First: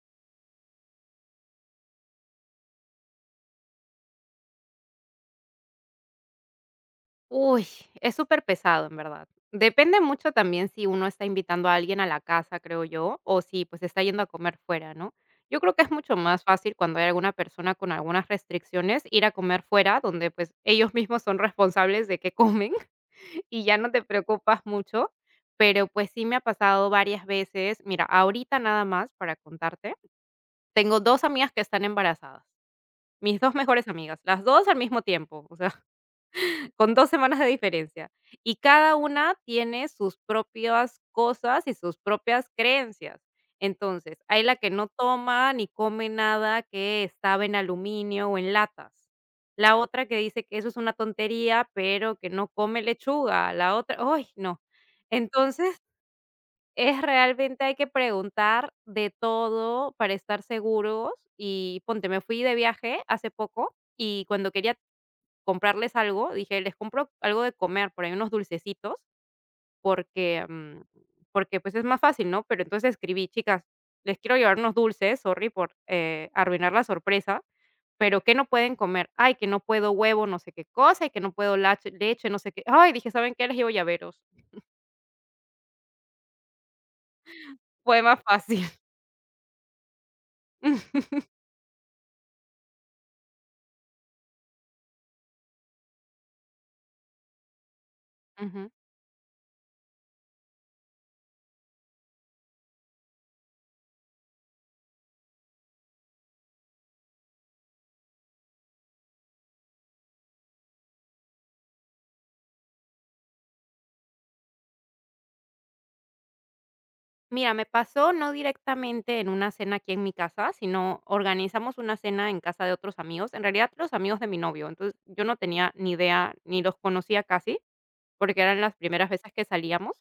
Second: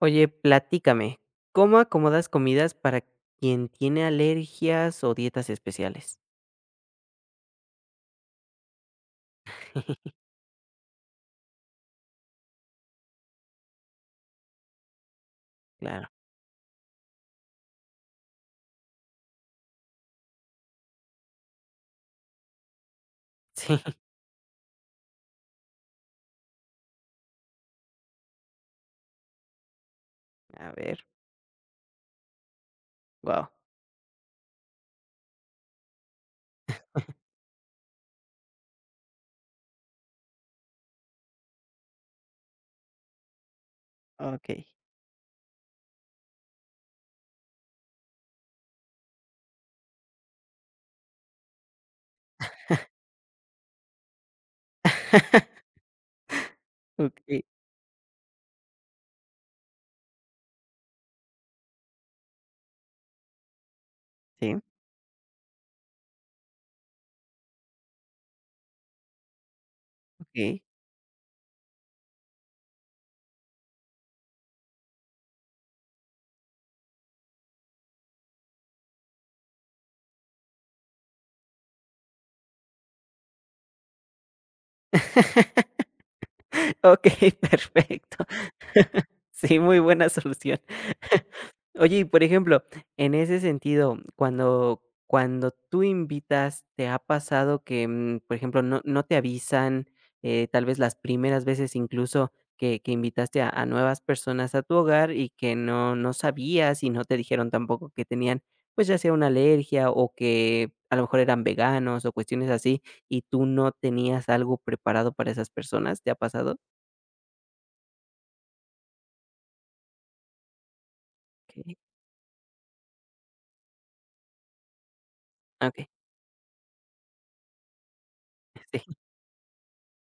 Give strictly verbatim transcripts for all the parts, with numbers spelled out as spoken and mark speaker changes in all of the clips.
Speaker 1: Oye, platícame, ¿cómo acomodas comidas para quien tiene alergias o dietas especiales?
Speaker 2: Uy, es súper pesado en verdad. Depende mucho también si uno está invitando a alguien a la casa, creo yo, o si, pues, está yendo a comer fuera, ¿no? Yo creo que es
Speaker 1: Claro,
Speaker 2: mucho más fácil cuando hay alguna persona con algunas restricciones ir a comer fuera, donde, pues, ellos mismos son responsables de qué comen y ya
Speaker 1: sí,
Speaker 2: no te preocupas mucho, pero, pues, sí me ha pasado varias veces. Mira, ahorita nada más para contarte,
Speaker 1: a
Speaker 2: tengo
Speaker 1: ver,
Speaker 2: dos amigas que están embarazadas, mis
Speaker 1: guau,
Speaker 2: dos mejores amigas, las dos al mismo tiempo, o sea con dos semanas de diferencia. Y cada una tiene sus propias cosas y sus propias creencias. Entonces, hay la
Speaker 1: okey.
Speaker 2: que no toma ni come nada que estaba en aluminio o en latas. La otra que dice que eso es una tontería, pero que no come lechuga. La otra ¡ay, no! Entonces, es
Speaker 1: Okey,
Speaker 2: realmente hay que preguntar de todo para estar seguros. Y ponte, me fui de viaje hace poco y cuando
Speaker 1: sí,
Speaker 2: quería comprarles algo, dije: "Les compro algo de comer, por ahí unos dulcecitos", porque,
Speaker 1: okey.
Speaker 2: mm, porque, pues, es más fácil, ¿no? Pero entonces escribí: "Chicas, les quiero llevar unos dulces, sorry por, eh, arruinar la sorpresa, pero ¿qué no pueden comer?". "Ay, que no puedo huevo, no sé qué cosa, y que no puedo lache leche, no sé qué". Ay, dije: "¿Saben qué? Les llevo llaveros".
Speaker 1: Okey,
Speaker 2: Fue más
Speaker 1: perfecto.
Speaker 2: fácil.
Speaker 1: Sí, muy buena solución. Oye, y por ejemplo, en ese sentido, cuando cuando tú invitas, ¿te ha pasado que, mm, por ejemplo,
Speaker 2: Ujú.
Speaker 1: no no te avisan, eh, tal vez las primeras veces incluso que que invitaste a a nuevas personas a tu hogar y que no no sabías y no te dijeron tampoco que tenían, pues, ya sea una alergia o que a lo mejor eran veganos o cuestiones así, y tú no tenías algo preparado para esas personas? ¿Te ha pasado?
Speaker 2: Mira, me pasó no directamente en una cena aquí en mi casa, sino
Speaker 1: Okey.
Speaker 2: organizamos una cena en casa de otros amigos, en realidad los amigos de mi novio, entonces yo no
Speaker 1: Ah,
Speaker 2: tenía ni idea, ni los conocía casi, porque eran las
Speaker 1: Sí,
Speaker 2: primeras veces que salíamos.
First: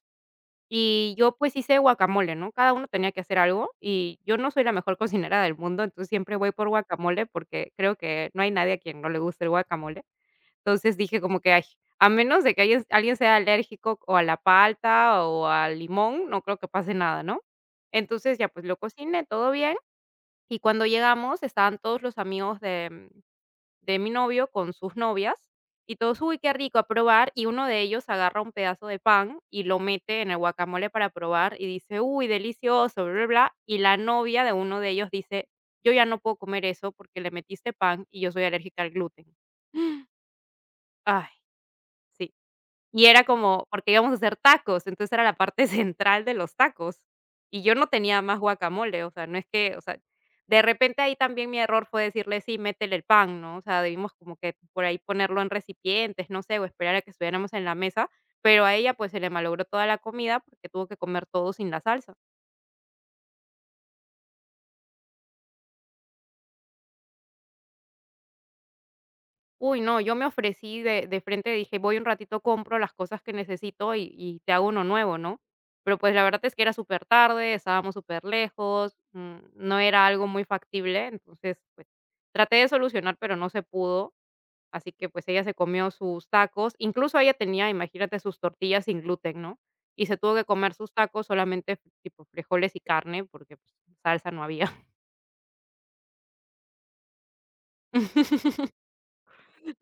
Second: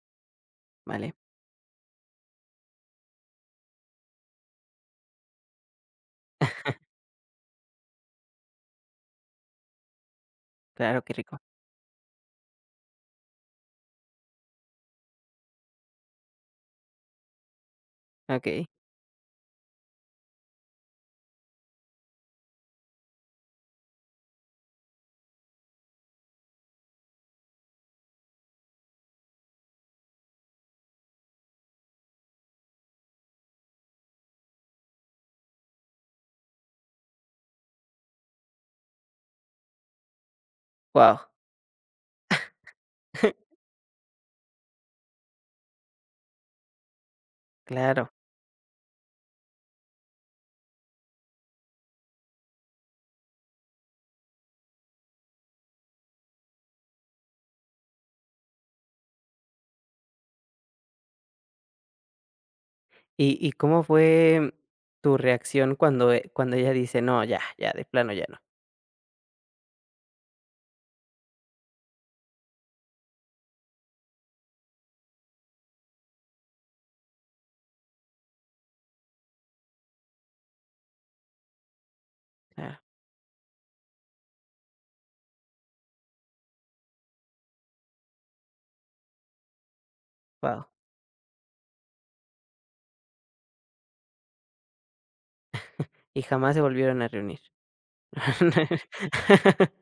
Speaker 1: vale.
Speaker 2: Y yo pues hice guacamole, ¿no? Cada uno tenía que hacer algo y yo no soy la mejor cocinera del mundo, entonces siempre voy por guacamole porque creo que no hay nadie a quien no le guste el guacamole. Entonces
Speaker 1: Claro, qué
Speaker 2: dije como
Speaker 1: rico.
Speaker 2: que: "Ay, a menos de que alguien alguien sea alérgico o a la palta o al limón, no creo que pase nada", ¿no? Entonces ya,
Speaker 1: Okey.
Speaker 2: pues, lo cociné, todo bien, y cuando llegamos estaban todos los amigos de mm, de mi novio con sus novias y todos: "Uy, qué rico", a probar, y uno de ellos agarra un pedazo de pan y lo mete en el guacamole para probar y dice: "Uy, delicioso, bla, bla, bla", y la novia de uno de ellos dice: "Yo ya no puedo comer eso porque le metiste pan y yo soy alérgica al gluten".
Speaker 1: Wow.
Speaker 2: Ay, sí. Y era como porque íbamos a hacer tacos, entonces era la parte central de los tacos, y yo no
Speaker 1: Claro.
Speaker 2: tenía más guacamole, o sea, no es que, o sea, de repente ahí también mi error fue decirle: "Sí, métele el pan", ¿no? O sea, debimos como que por ahí ponerlo en recipientes, no sé, o esperar a que estuviéramos en la mesa, pero a ella, pues, se le malogró toda la comida porque tuvo que comer todo sin la salsa.
Speaker 1: ¿Y y cómo fue tu reacción cuando, eh, cuando ella dice: "No, ya, ya, de plano ya no"?
Speaker 2: Uy, no, yo me ofrecí de de frente, dije: "Voy un ratito, compro las cosas que necesito y y te hago uno nuevo", ¿no? Pero, pues, la verdad es que era súper tarde, estábamos superlejos, mm, no era algo muy factible, entonces, pues, traté de
Speaker 1: Ah,
Speaker 2: solucionar, pero no se pudo, así que, pues, ella se comió sus tacos, incluso ella tenía, imagínate, sus tortillas sin gluten, ¿no? Y se tuvo que
Speaker 1: guau.
Speaker 2: comer sus tacos solamente tipo frijoles y carne, porque, pues, salsa no había.
Speaker 1: Y jamás se volvieron a reunir.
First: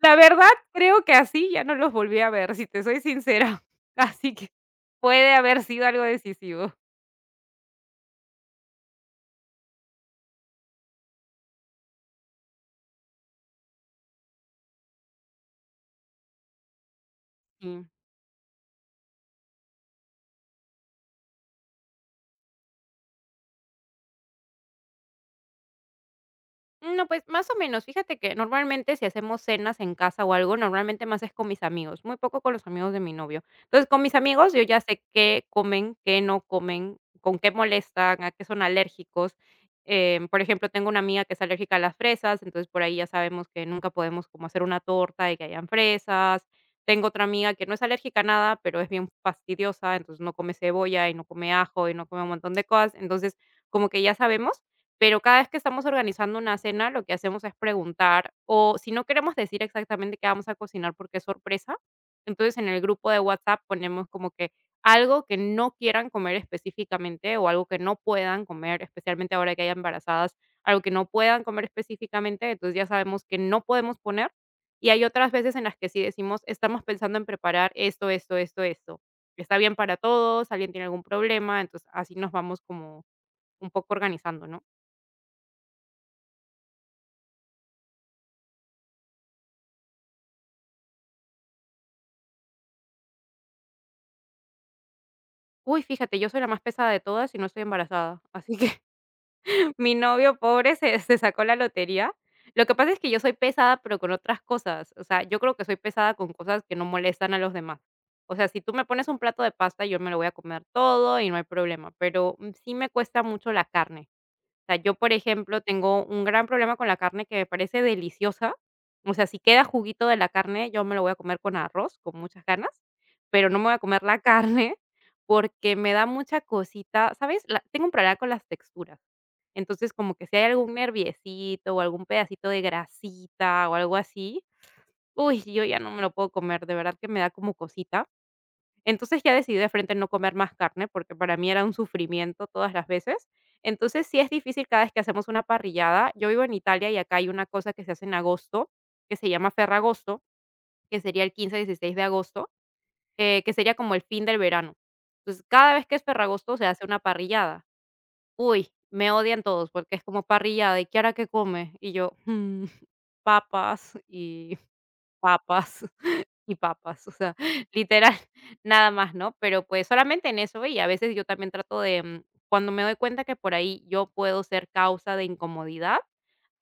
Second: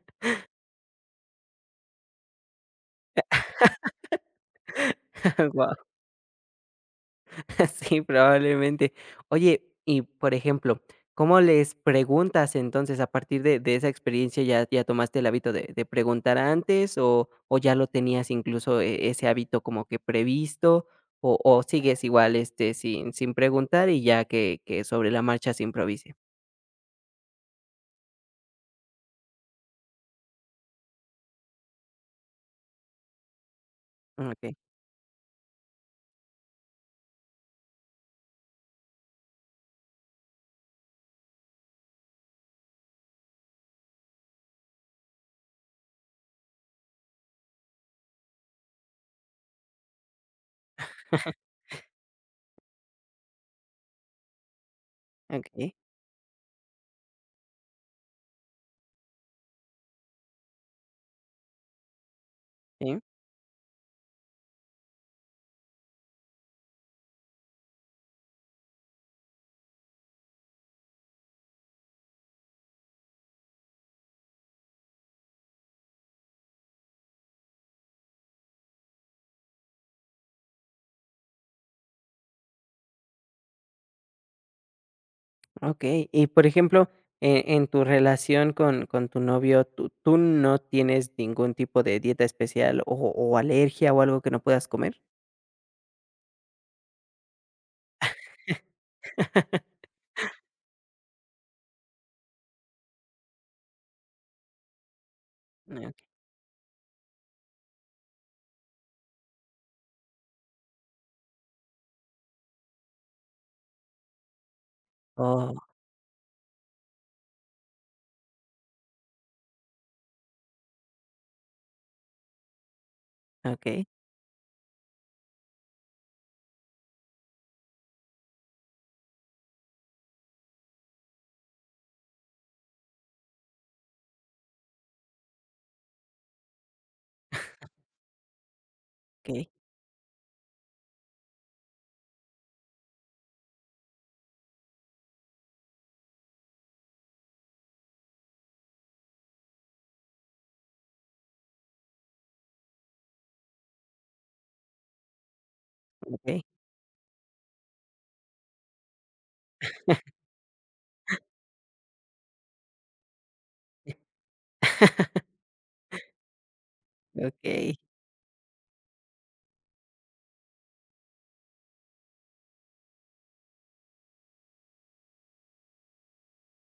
Speaker 2: La verdad, creo que así ya no los volví a ver, si te soy sincera. Así que puede haber
Speaker 1: Wow.
Speaker 2: sido algo decisivo.
Speaker 1: Sí, probablemente. Oye, y por ejemplo, ¿cómo les preguntas entonces? A partir de de esa experiencia, ¿ya ya tomaste el hábito de de preguntar antes o o ya lo
Speaker 2: Sí.
Speaker 1: tenías incluso e ese hábito como que previsto o o sigues igual, este, sin sin preguntar y ya que que sobre la marcha se improvise?
Speaker 2: No, pues, más o menos. Fíjate que normalmente si hacemos cenas en casa o algo, normalmente más es con mis amigos, muy poco con los amigos de mi novio. Entonces, con mis amigos
Speaker 1: Okay,
Speaker 2: yo ya sé qué comen, qué no comen, con qué molestan, a qué son alérgicos. Em, por ejemplo, tengo una amiga que es alérgica a las fresas, entonces por ahí ya sabemos que nunca podemos como hacer una torta y que hayan fresas. Tengo otra amiga que no es alérgica a nada, pero es bien fastidiosa, entonces no come cebolla y no come ajo y no come un montón de cosas. Entonces, como que ya sabemos. Pero cada vez que
Speaker 1: okay,
Speaker 2: estamos organizando una cena, lo que hacemos es preguntar, o si no queremos decir exactamente qué vamos a cocinar porque es sorpresa, entonces en el
Speaker 1: sí,
Speaker 2: grupo de WhatsApp ponemos como que algo que no quieran comer específicamente o algo que no puedan comer, especialmente ahora que hay embarazadas, algo que no puedan comer específicamente, entonces ya sabemos que no podemos poner. Y hay otras veces en las que sí decimos, estamos pensando en preparar esto, esto, esto, esto. ¿Está bien para todos? ¿Alguien tiene algún problema? Entonces así nos vamos como un poco organizando, ¿no?
Speaker 1: okey. Y, por ejemplo, eh, en tu relación con con tu novio, ¿tú tú no tienes ningún tipo de dieta especial o o alergia o algo que no puedas comer?
Speaker 2: Uy, fíjate, yo soy la más pesada de todas y no estoy embarazada, así que mi novio pobre se se sacó la lotería. Lo que pasa es que yo soy pesada, pero con otras cosas, o sea, yo creo que
Speaker 1: Ah,
Speaker 2: soy
Speaker 1: okey.
Speaker 2: pesada con cosas que no molestan a los demás. O sea, si tú me pones un plato de pasta, yo me lo voy a comer todo y no hay problema, pero, mm, sí me cuesta mucho la carne. O sea, yo, por
Speaker 1: Oh,
Speaker 2: ejemplo, tengo un gran problema con la carne que me parece deliciosa. O sea, si queda juguito de la carne, yo me lo voy a comer con arroz, con muchas ganas, pero no me voy a
Speaker 1: okay.
Speaker 2: comer la carne porque me da mucha cosita, ¿sabes? La tengo un problema con las texturas. Entonces, como que si hay algún nerviecito o algún pedacito de grasita o algo así, uy, yo ya no me lo puedo comer, de verdad que me da como cosita. Entonces, ya
Speaker 1: Okay.
Speaker 2: decidí de frente no comer más carne, porque para mí era un sufrimiento todas las veces. Entonces, sí es difícil cada vez que hacemos una parrillada. Yo vivo en Italia y acá hay una cosa que se hace en agosto, que se llama Ferragosto, que sería el quince dieciséis de agosto, eh, que sería como el fin del verano. Entonces, cada vez que es
Speaker 1: Okay.
Speaker 2: Ferragosto se hace una parrillada. Uy, me odian todos porque es como parrillada, ¿y qué hará que come? Y yo, "Mm, papas y papas. Y papas, o sea,
Speaker 1: Okey.
Speaker 2: literal, nada más, ¿no? Pero, pues, solamente en eso, y a veces yo también trato de, mm, cuando me doy cuenta que por ahí yo puedo ser causa de incomodidad,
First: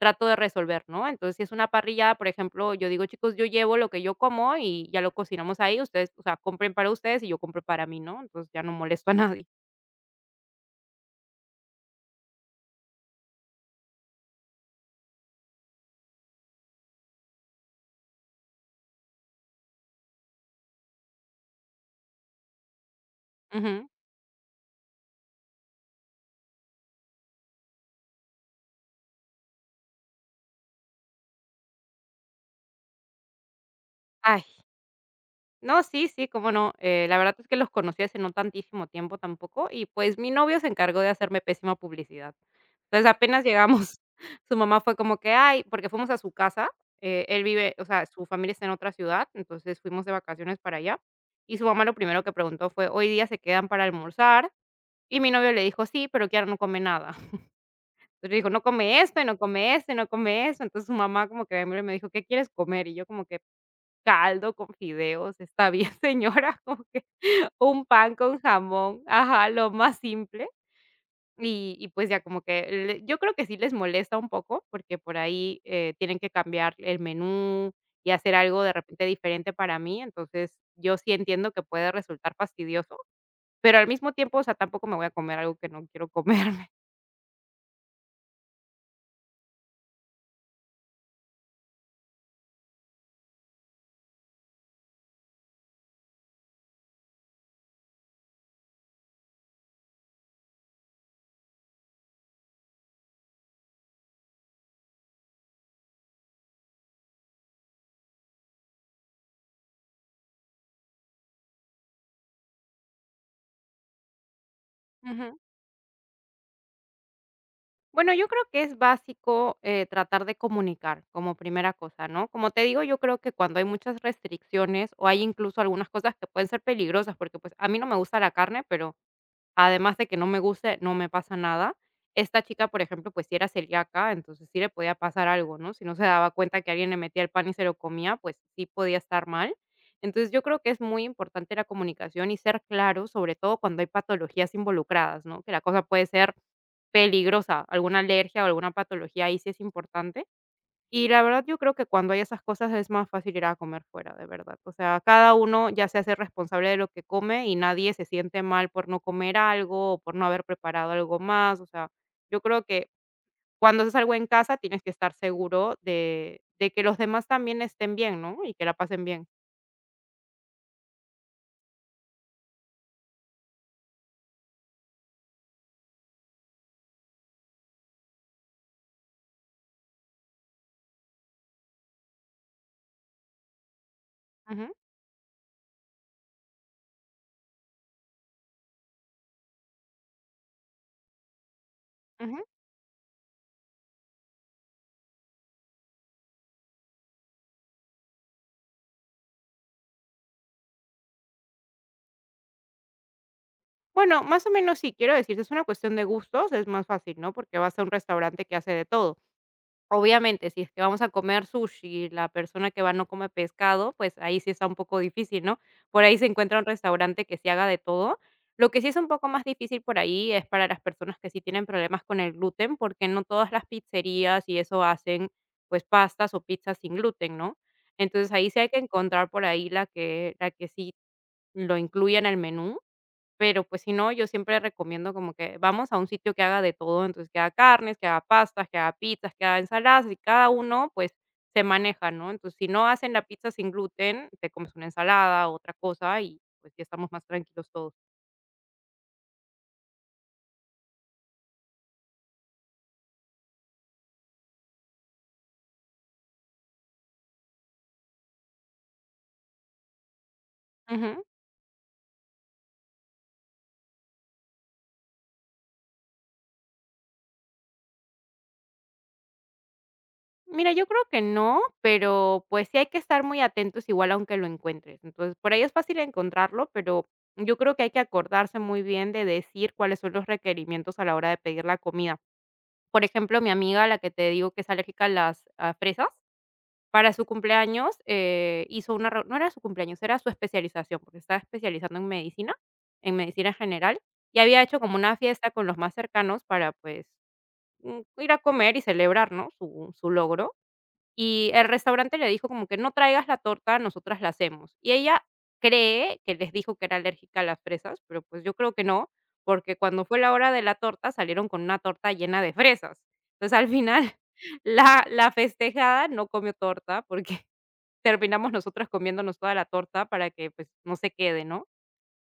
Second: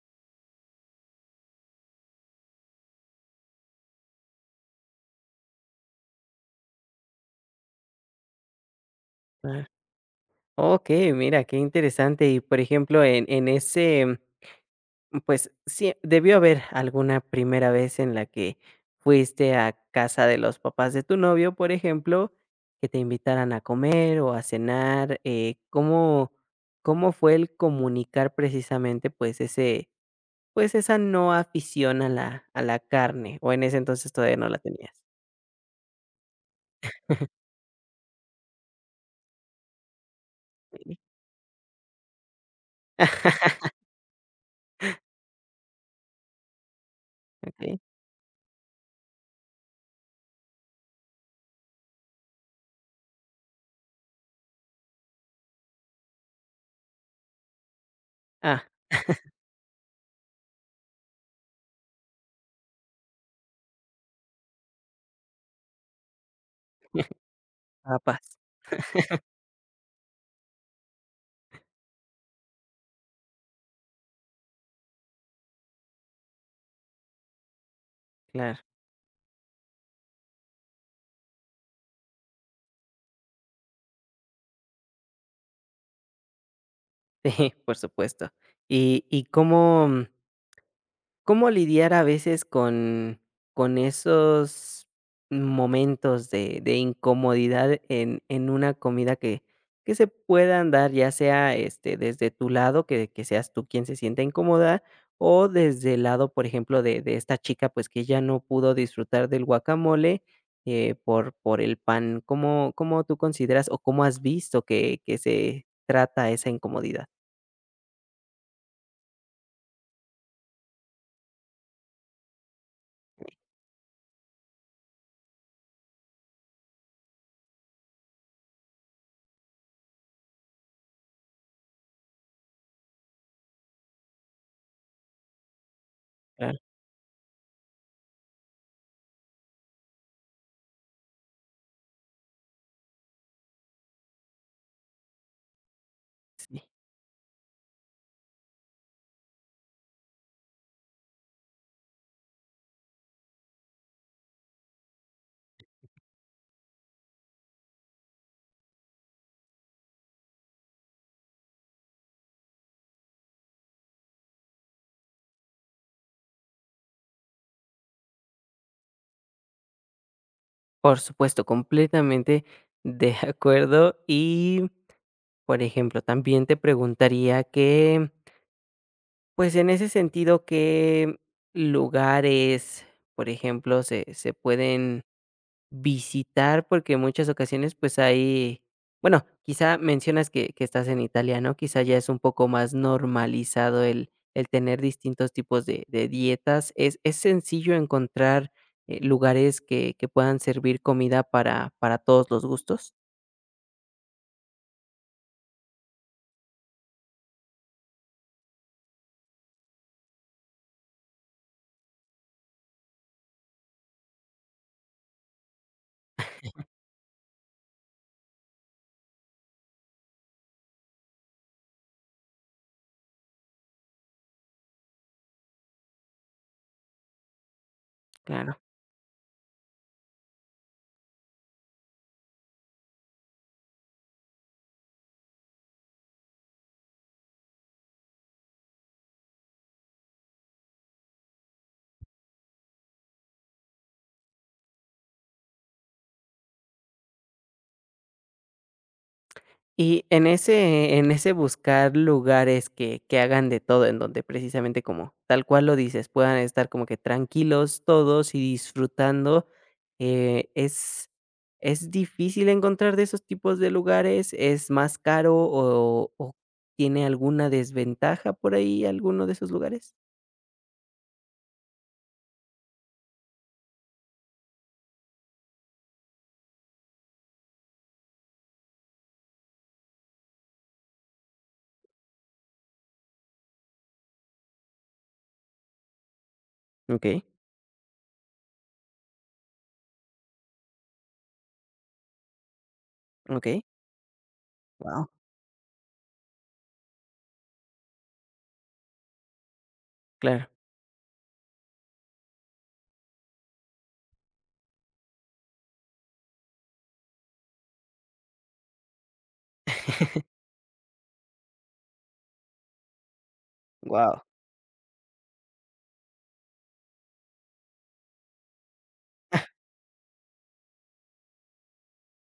Speaker 2: trato de resolver, ¿no? Entonces, si es una parrillada, por ejemplo, yo digo: "Chicos, yo llevo lo que yo como y ya lo cocinamos ahí, ustedes, o sea, compren para ustedes y yo compro para mí", ¿no? Entonces, ya no molesto a nadie.
Speaker 1: Ah, okey, mira, qué interesante. Y, por ejemplo, en en ese. Pues sí, debió haber alguna primera vez en la que fuiste a casa de los papás de tu novio, por ejemplo, que te invitaran a
Speaker 2: Ujú.
Speaker 1: comer o a cenar. Eh, ¿cómo, cómo fue el comunicar precisamente pues ese, pues esa no afición a la, a la carne? ¿O en ese entonces todavía
Speaker 2: Ay.
Speaker 1: no la tenías?
Speaker 2: No, sí, sí, cómo no. Eh, la verdad es que los conocí hace no tantísimo tiempo tampoco y, pues, mi novio se
Speaker 1: Sí.
Speaker 2: encargó de hacerme pésima publicidad. Entonces, apenas llegamos, su mamá fue como que: "Ay", porque fuimos a su casa, eh, él vive,
Speaker 1: Ok.
Speaker 2: o sea, su familia está en otra ciudad, entonces fuimos de vacaciones para allá, y su mamá lo primero que preguntó fue: "¿Hoy día se quedan para almorzar?". Y mi novio le dijo: "Sí, pero Kiara no come nada". Entonces, le dijo: "No
Speaker 1: Ah,
Speaker 2: come esto, y no come esto, y no come eso". Entonces, su mamá como que me me dijo: "¿Qué quieres comer?". Y yo como que caldo con fideos, está bien, señora, como que un pan
Speaker 1: papas,
Speaker 2: con jamón, ajá, lo más simple. Y y pues ya como que le yo creo que sí les molesta un poco, porque por ahí, eh, tienen que cambiar el menú y hacer
Speaker 1: claro.
Speaker 2: algo de repente diferente para mí. Entonces, yo sí entiendo que puede resultar fastidioso, pero al mismo tiempo, o sea, tampoco me voy a comer algo que no quiero comerme.
Speaker 1: Sí, por supuesto. ¿Y, y cómo? ¿Cómo lidiar a veces con, con esos momentos de, de incomodidad en, en una comida que, que se puedan dar, ya sea este, desde tu lado, que, que seas tú quien se sienta incómoda, o desde el lado, por ejemplo, de, de esta chica, pues que ya no pudo disfrutar del guacamole eh, por, por el pan? ¿Cómo, cómo tú consideras o cómo has visto que, que se trata esa incomodidad?
Speaker 2: Bueno, yo creo que es básico, eh, tratar de comunicar como primera cosa, ¿no? Como te digo, yo creo que cuando hay muchas restricciones o hay incluso algunas cosas que pueden ser peligrosas, porque, pues, a mí no me gusta la carne, pero Además de que no me guste, no me pasa nada. Esta chica, por ejemplo, pues sí era celíaca, entonces sí le podía pasar algo, ¿no? Si no se daba
Speaker 1: Claro
Speaker 2: cuenta que alguien le metía el pan y se lo comía, pues sí podía estar mal. Entonces yo creo que es muy importante la comunicación y ser claro, sobre todo cuando hay patologías involucradas, ¿no? Que la cosa puede ser
Speaker 1: que sí.
Speaker 2: peligrosa, alguna alergia o alguna patología ahí sí es importante y la verdad, yo creo que cuando hay esas cosas es más fácil ir a comer fuera, de verdad. O sea, cada uno ya se hace responsable de lo que come y nadie se siente mal por no comer algo o por no haber preparado algo más. O sea, yo creo que cuando haces algo en casa tienes que estar seguro de de que los demás también estén bien, ¿no? Y que la pasen bien.
Speaker 1: Por supuesto, completamente de acuerdo. Y, por ejemplo, también te preguntaría que, pues en ese sentido, ¿qué lugares, por ejemplo, se, se
Speaker 2: Ujú,
Speaker 1: pueden visitar, porque en muchas ocasiones, pues, hay bueno, quizá mencionas que que estás en Italia, ¿no? Quizá ya es un
Speaker 2: ujú.
Speaker 1: poco más normalizado el el tener distintos tipos de de dietas. ¿Es es sencillo encontrar, eh, lugares que que puedan servir comida para para todos los gustos?
Speaker 2: Bueno, más o menos sí, quiero decirte, es una cuestión de gustos, es más fácil, ¿no? Porque vas a un restaurante que hace de todo. Obviamente, si es que vamos a comer sushi y la persona que va no come pescado, pues ahí sí está un poco difícil, ¿no? Por ahí se encuentra un restaurante que se haga de todo. Lo que sí es un poco más difícil por ahí es para las personas que sí tienen problemas con el gluten, porque no todas las pizzerías y eso hacen, pues, pastas o pizzas sin gluten, ¿no? Entonces, ahí sí
Speaker 1: Claro.
Speaker 2: hay que encontrar por ahí la que la que sí lo incluya en el menú. Pero, pues, si no, yo siempre recomiendo como que vamos a un sitio que haga de todo, entonces, que haga carnes, que haga pastas, que haga pizzas, que haga ensaladas, y cada uno, pues, se maneja, ¿no? Entonces, si no hacen la pizza sin gluten, te comes una ensalada, otra cosa, y, pues, ya estamos más tranquilos todos.
Speaker 1: Y en ese en ese buscar lugares que que hagan de todo, en donde precisamente como tal cual lo dices, puedan estar como que tranquilos todos y disfrutando, eh, ¿es
Speaker 2: Ujú.
Speaker 1: es difícil encontrar de esos tipos de lugares? ¿Es más caro o o tiene alguna desventaja por ahí alguno de esos lugares?
Speaker 2: Mira, yo creo que no, pero, pues, sí hay que estar muy atentos igual aunque lo encuentres. Entonces, por ahí es fácil encontrarlo, pero yo creo que hay que acordarse muy bien de decir cuáles son los requerimientos a la hora de pedir la comida. Por ejemplo, mi amiga, la que te digo que es alérgica a las a fresas, para
Speaker 1: Okey,
Speaker 2: su cumpleaños, eh, hizo una reu no era su cumpleaños, era su especialización, porque estaba especializando en medicina, en medicina
Speaker 1: okey.
Speaker 2: general, y había hecho como
Speaker 1: Wow,
Speaker 2: una fiesta con los más cercanos para, pues, mm, ir a comer y celebrar, ¿no?, su su
Speaker 1: claro.
Speaker 2: logro. Y el restaurante le dijo como que: "No traigas la torta, nosotras la hacemos". Y ella cree que les dijo que era alérgica a las fresas, pero, pues, yo creo que no, porque cuando fue la hora de la torta, salieron con una torta llena de fresas. Entonces, al final,
Speaker 1: Wow.
Speaker 2: la la festejada no comió torta, porque terminamos nosotras comiéndonos toda la torta para que, pues, no se quede, ¿no?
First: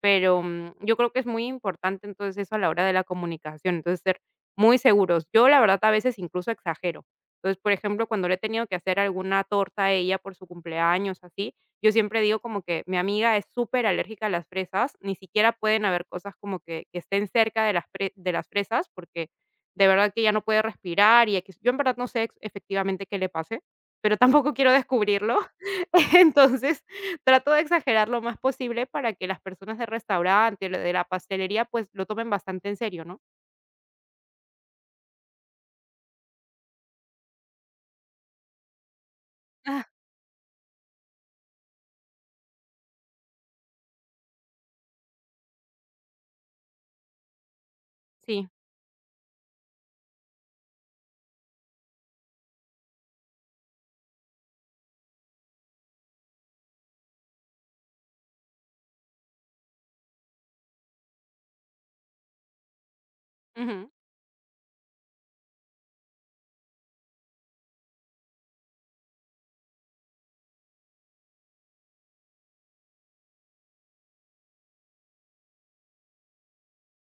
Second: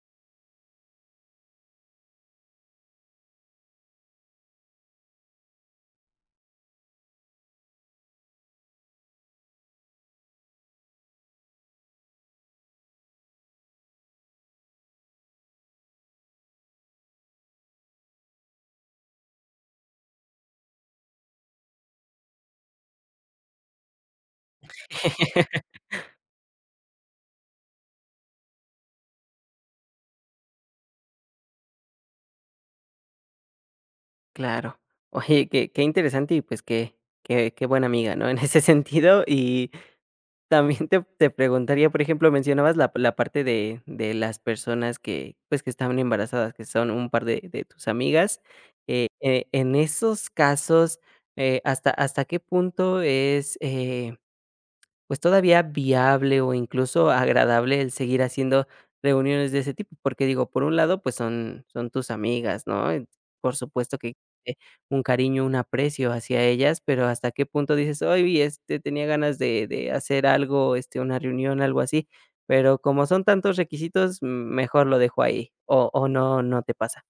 Speaker 2: Pero, mm, yo creo que es muy importante, entonces, eso a la hora de la comunicación. Entonces, ser muy seguros. Yo, la verdad, a veces incluso exagero. Entonces, por ejemplo, cuando le he tenido que hacer alguna torta a ella por su cumpleaños, así, yo siempre digo como que mi amiga es súper alérgica a las fresas, ni siquiera pueden haber cosas como que que estén cerca de las fre de las fresas, porque de verdad que ella no puede respirar y equis. Yo en verdad no sé, ex- efectivamente, qué le pase, pero tampoco quiero descubrirlo. Entonces trato de exagerar lo más posible para que las personas del restaurante, lo de la pastelería, pues, lo tomen bastante en serio, ¿no?
Speaker 1: Claro. Oye, qué qué interesante y, pues, qué qué qué buena amiga, ¿no? En ese sentido y
Speaker 2: Ah.
Speaker 1: también te te preguntaría, por ejemplo, mencionabas la la parte de de las personas que, pues, que estaban embarazadas, que son un par de de tus amigas,
Speaker 2: Sí,
Speaker 1: eh, eh, en esos casos, eh, ¿hasta hasta qué punto es, eh pues todavía viable o incluso agradable el seguir haciendo reuniones de ese tipo, porque digo, por un lado, pues son, son tus amigas, ¿no? Eh, por
Speaker 2: ujú.
Speaker 1: supuesto que existe un cariño, un aprecio hacia ellas, pero hasta qué punto dices, hoy este tenía ganas de, de hacer algo, este, una reunión, algo así, pero como son tantos requisitos, mejor lo dejo ahí, o, o no, no te pasa,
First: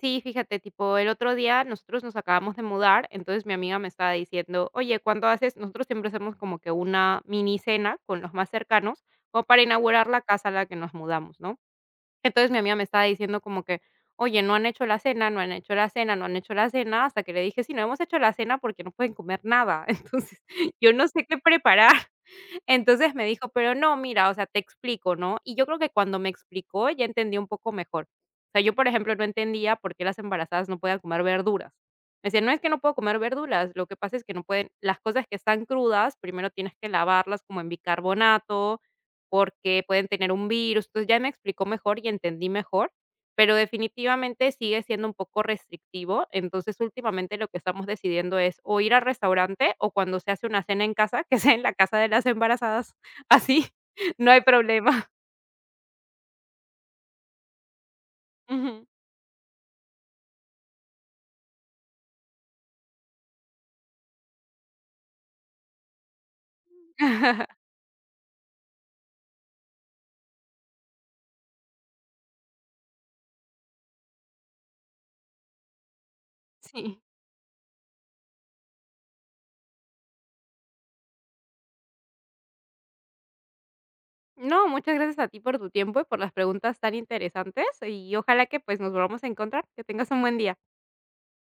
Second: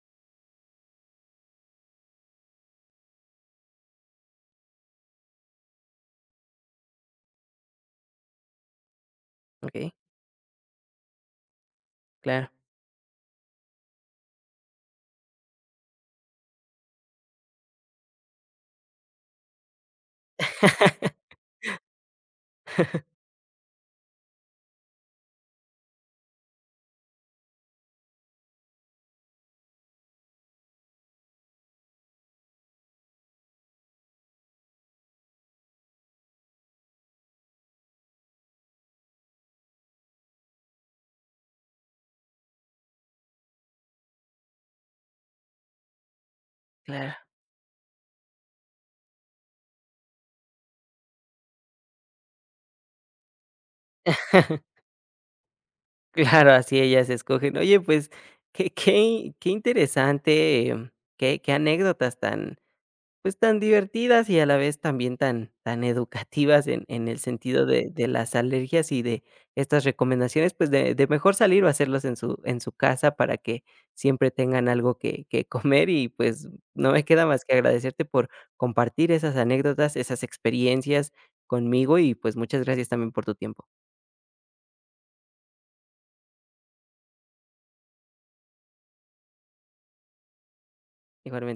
Speaker 2: Sí, fíjate, tipo, el otro día nosotros nos acabamos de mudar, entonces mi amiga me estaba diciendo: "Oye, ¿cuándo haces?". Nosotros siempre hacemos como que una mini cena con los más cercanos, como para
Speaker 1: ¿ok?
Speaker 2: inaugurar la casa a la que nos mudamos, ¿no?
Speaker 1: Claro,
Speaker 2: Entonces mi amiga me estaba diciendo como que: "Oye, no han hecho la cena, no han hecho la cena, no han hecho la cena", hasta que le dije: "Sí, no hemos hecho la cena porque no pueden comer nada". Entonces, yo no sé qué preparar. Entonces me dijo: "Pero no, mira, o sea, te explico, ¿no?". Y yo creo que cuando me explicó ya entendí un poco mejor. O sea, yo, por ejemplo, no entendía por qué las embarazadas no podían comer verduras. Me decía: "No es que no puedo comer verduras, lo que pasa es que no pueden las cosas que están crudas, primero tienes que lavarlas como en bicarbonato, porque pueden tener un virus". Entonces ya me explicó mejor y entendí mejor pero definitivamente sigue siendo un poco restrictivo. Entonces,
Speaker 1: claro.
Speaker 2: últimamente lo que estamos decidiendo es o ir al restaurante o cuando se hace una cena en casa, que sea en la casa de las embarazadas, así no hay problema.
Speaker 1: Claro, así ellas escogen. Oye, pues, qué
Speaker 2: Ujú.
Speaker 1: qué qué interesante, em, qué qué anécdotas tan, pues, tan divertidas y a la vez también tan tan educativas en en el sentido de de las alergias y de estas recomendaciones, pues, de de mejor salir o hacerlos en su en su casa para que siempre tengan algo que que comer y, pues, no
Speaker 2: Sí.
Speaker 1: me queda más que agradecerte por compartir esas anécdotas, esas experiencias conmigo y, pues, muchas gracias también por tu tiempo.
Speaker 2: No, muchas gracias a ti por tu tiempo y por las preguntas tan interesantes y ojalá que, pues, nos volvamos a encontrar. Que tengas un buen día.
Speaker 1: Igualmente.